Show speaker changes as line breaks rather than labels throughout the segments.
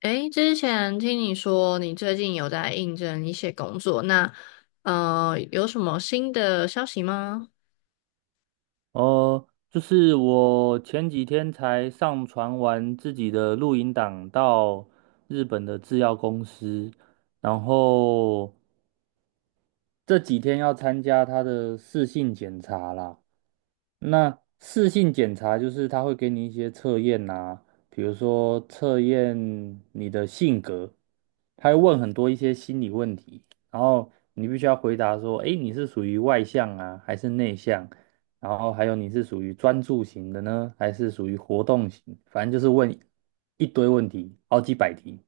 诶，之前听你说你最近有在应征一些工作，那有什么新的消息吗？
哦，就是我前几天才上传完自己的录音档到日本的制药公司，然后这几天要参加他的试性检查啦。那视性检查就是他会给你一些测验啊，比如说测验你的性格，他会问很多一些心理问题，然后你必须要回答说，诶，你是属于外向啊，还是内向？然后还有你是属于专注型的呢，还是属于活动型？反正就是问一堆问题，好几百题，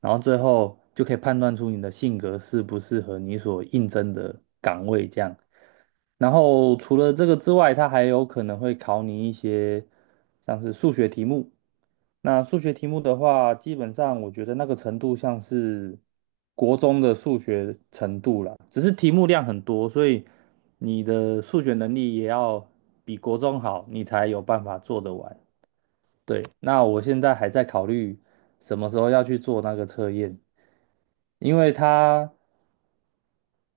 然后最后就可以判断出你的性格适不适合你所应征的岗位这样。然后除了这个之外，它还有可能会考你一些像是数学题目。那数学题目的话，基本上我觉得那个程度像是国中的数学程度了，只是题目量很多，所以你的数学能力也要比国中好，你才有办法做得完。对，那我现在还在考虑什么时候要去做那个测验，因为它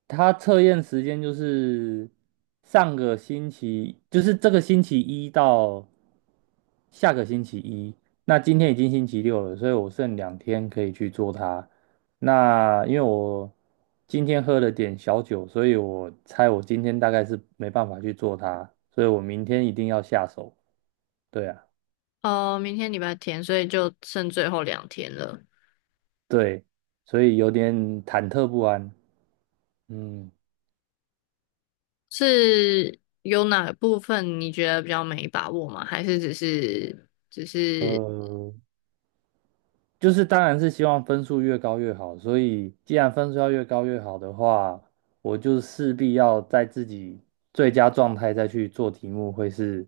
他测验时间就是上个星期，就是这个星期一到下个星期一。那今天已经星期六了，所以我剩两天可以去做它。那因为我今天喝了点小酒，所以我猜我今天大概是没办法去做它，所以我明天一定要下手。对啊，
哦，明天礼拜天，所以就剩最后两天了。
对，所以有点忐忑不安。嗯，
是有哪部分你觉得比较没把握吗？还是只是
呃。就是当然是希望分数越高越好，所以既然分数要越高越好的话，我就势必要在自己最佳状态再去做题目，会是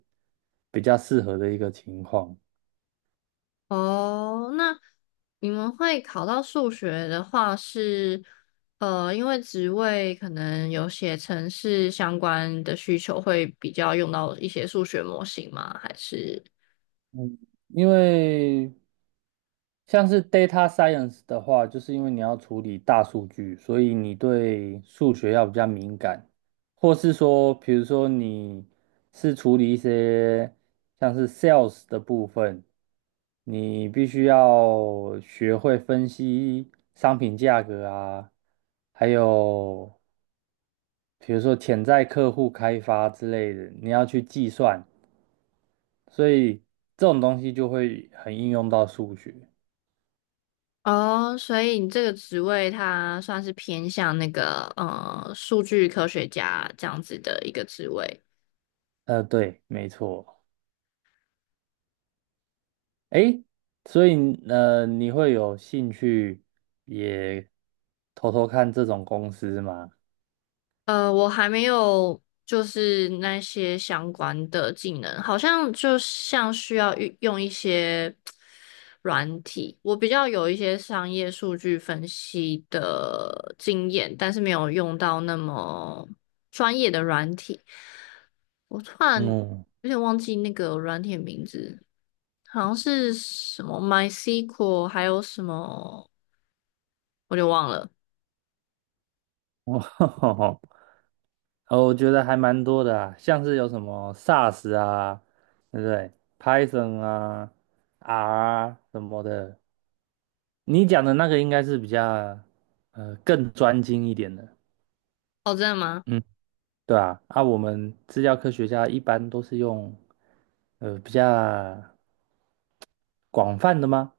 比较适合的一个情况。
哦，那你们会考到数学的话是，因为职位可能有写程式相关的需求，会比较用到一些数学模型吗？还是
嗯，因为像是 data science 的话，就是因为你要处理大数据，所以你对数学要比较敏感，或是说，比如说你是处理一些像是 sales 的部分，你必须要学会分析商品价格啊，还有比如说潜在客户开发之类的，你要去计算，所以这种东西就会很应用到数学。
哦，所以你这个职位它算是偏向那个数据科学家这样子的一个职位。
对，没错。诶，所以你会有兴趣也偷偷看这种公司吗？
我还没有就是那些相关的技能，好像就像需要运用一些。软体，我比较有一些商业数据分析的经验，但是没有用到那么专业的软体。我突然
嗯，
有点忘记那个软体的名字，好像是什么 MySQL，还有什么，我就忘了。
哦，我觉得还蛮多的啊，像是有什么 SAS 啊，对不对？Python 啊，R 啊什么的。你讲的那个应该是比较更专精一点的。
哦，真的吗？
嗯。对啊，啊，我们资料科学家一般都是用比较广泛的吗？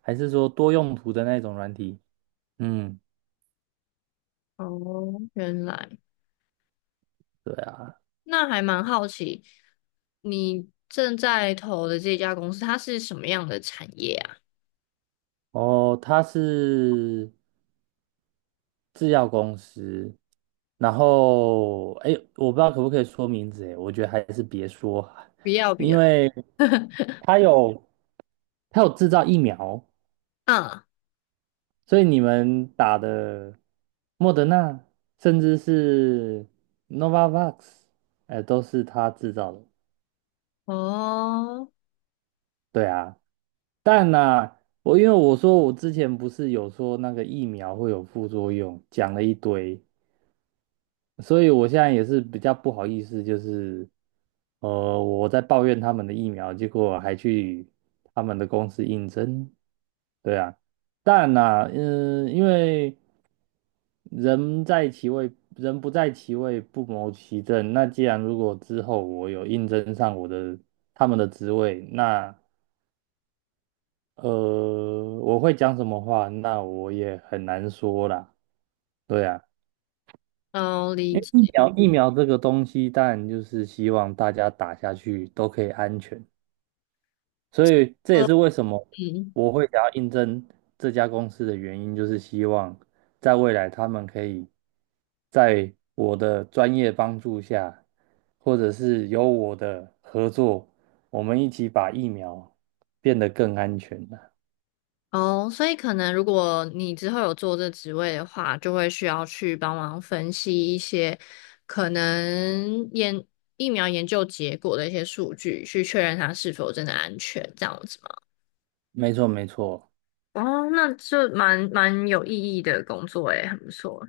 还是说多用途的那种软体？嗯，
哦，原来
对啊。
那还蛮好奇，你正在投的这家公司，它是什么样的产业啊？
哦，它是制药公司，然后哎，我不知道可不可以说名字，哎，我觉得还是别说啊，
不要不
因
要。
为它有它有制造疫苗，
嗯，
所以你们打的莫德纳，甚至是 Novavax,哎、都是他制造的。
哦，
对啊，但呐、因为我说我之前不是有说那个疫苗会有副作用，讲了一堆，所以我现在也是比较不好意思，就是我在抱怨他们的疫苗，结果还去他们的公司应征。对啊。但呐、嗯，因为人在其位，人不在其位，不谋其政。那既然如果之后我有应征上他们的职位，那呃，我会讲什么话，那我也很难说啦。对啊，
哦，理
因为
解。
疫苗疫苗这个东西，当然就是希望大家打下去都可以安全。所以这也是为什么
嗯，
我会想要应征这家公司的原因，就是希望在未来他们可以在我的专业帮助下，或者是有我的合作，我们一起把疫苗变得更安全了。
哦，所以可能如果你之后有做这职位的话，就会需要去帮忙分析一些可能研疫苗研究结果的一些数据，去确认它是否真的安全，这样子吗？
没错，没错，
哦，那这蛮蛮有意义的工作诶，很不错。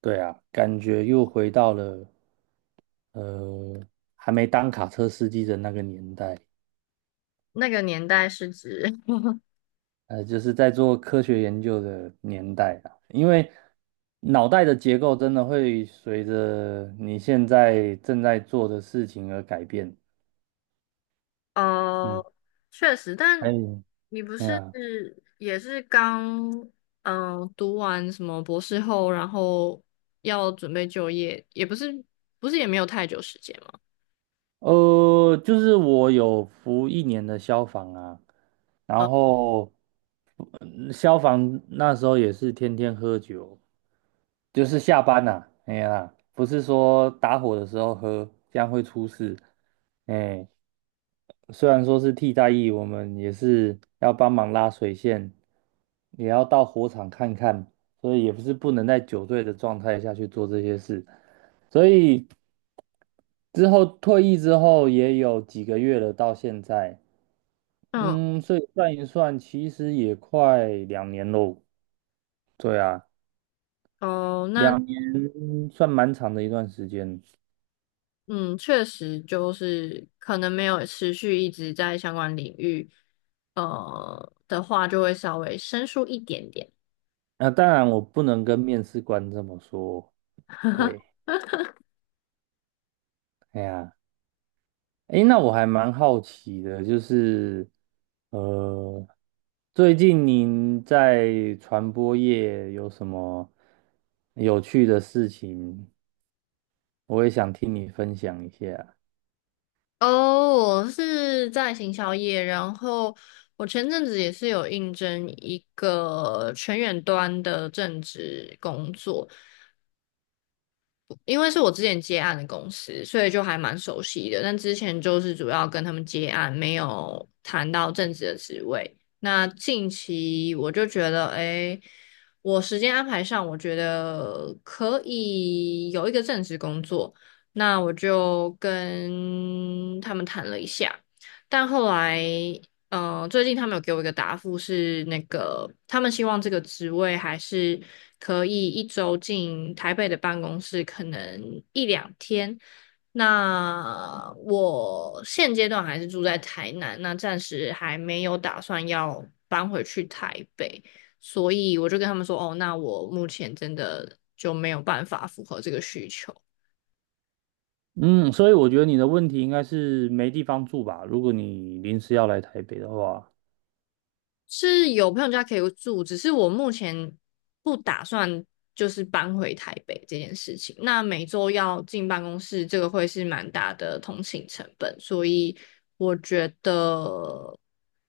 对啊，感觉又回到了呃还没当卡车司机的那个年代。
那个年代是指
就是在做科学研究的年代啊，因为脑袋的结构真的会随着你现在正在做的事情而改变。嗯，
哦，确实，但
哎，
你不
哎
是
呀，
也是刚读完什么博士后，然后要准备就业，也不是也没有太久时间嘛。
就是我有服一年的消防啊，然
呃，
后消防那时候也是天天喝酒，就是下班呐、啊哎呀，不是说打火的时候喝，这样会出事。哎，虽然说是替代役，我们也是要帮忙拉水线，也要到火场看看，所以也不是不能在酒醉的状态下去做这些事。所以之后退役之后也有几个月了，到现在，
嗯，
嗯，所以算一算，其实也快两年喽。对啊，
哦，那
两年算蛮长的一段时间。
嗯，确实就是可能没有持续一直在相关领域，的话，就会稍微生疏一点点。
啊，当然我不能跟面试官这么说，对，哎呀。诶，那我还蛮好奇的，就是呃，最近您在传播业有什么有趣的事情？我也想听你分享一下。
哦，我是在行销业，然后我前阵子也是有应征一个全远端的正职工作，因为是我之前接案的公司，所以就还蛮熟悉的。但之前就是主要跟他们接案，没有谈到正职的职位。那近期我就觉得，哎，我时间安排上，我觉得可以有一个正职工作。那我就跟他们谈了一下，但后来最近他们有给我一个答复是，那个他们希望这个职位还是可以一周进台北的办公室，可能一两天。那我现阶段还是住在台南，那暂时还没有打算要搬回去台北，所以我就跟他们说，哦，那我目前真的就没有办法符合这个需求。
嗯，所以我觉得你的问题应该是没地方住吧？如果你临时要来台北的话，
是有朋友家可以住，只是我目前不打算就是搬回台北这件事情。那每周要进办公室，这个会是蛮大的通勤成本，所以我觉得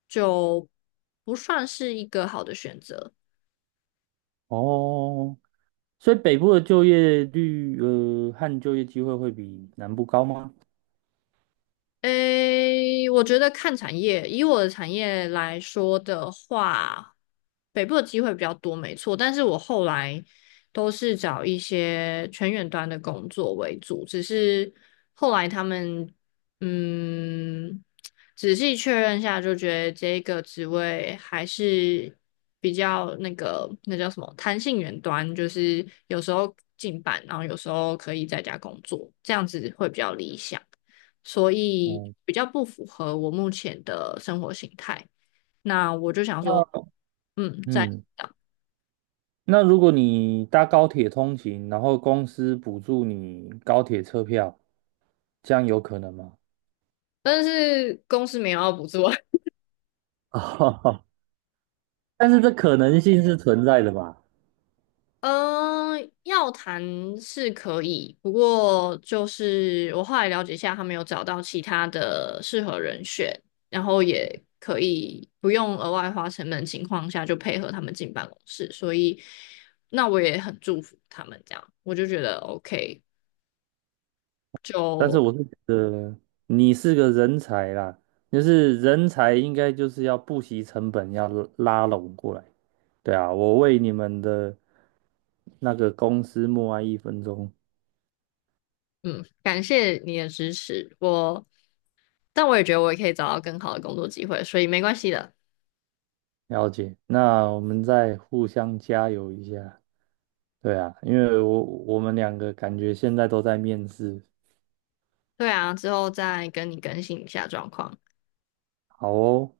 就不算是一个好的选择。
哦，所以北部的就业率和就业机会会比南部高吗？
诶，我觉得看产业，以我的产业来说的话，北部的机会比较多，没错。但是我后来都是找一些全远端的工作为主，只是后来他们嗯，仔细确认下，就觉得这个职位还是比较那个那叫什么弹性远端，就是有时候进班，然后有时候可以在家工作，这样子会比较理想。所以
哦，
比较不符合我目前的生活形态。那我就想说，
那
嗯，在，
嗯。那如果你搭高铁通勤，然后公司补助你高铁车票，这样有可能吗？
但是公司没有要补助啊。
哦，但是这可能性是存在的吧？
呃，要谈是可以，不过就是我后来了解一下，他们有找到其他的适合人选，然后也可以不用额外花成本的情况下就配合他们进办公室，所以那我也很祝福他们这样，我就觉得 OK,
但是
就。
我是觉得你是个人才啦，就是人才应该就是要不惜成本要拉拢过来。对啊，我为你们的那个公司默哀一分钟，
嗯，感谢你的支持，我，但我也觉得我也可以找到更好的工作机会，所以没关系的。
了解。那我们再互相加油一下。对啊，因为我们两个感觉现在都在面试，
对啊，之后再跟你更新一下状况。
好哦，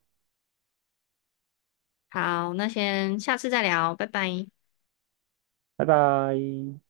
好，那先下次再聊，拜拜。
拜拜。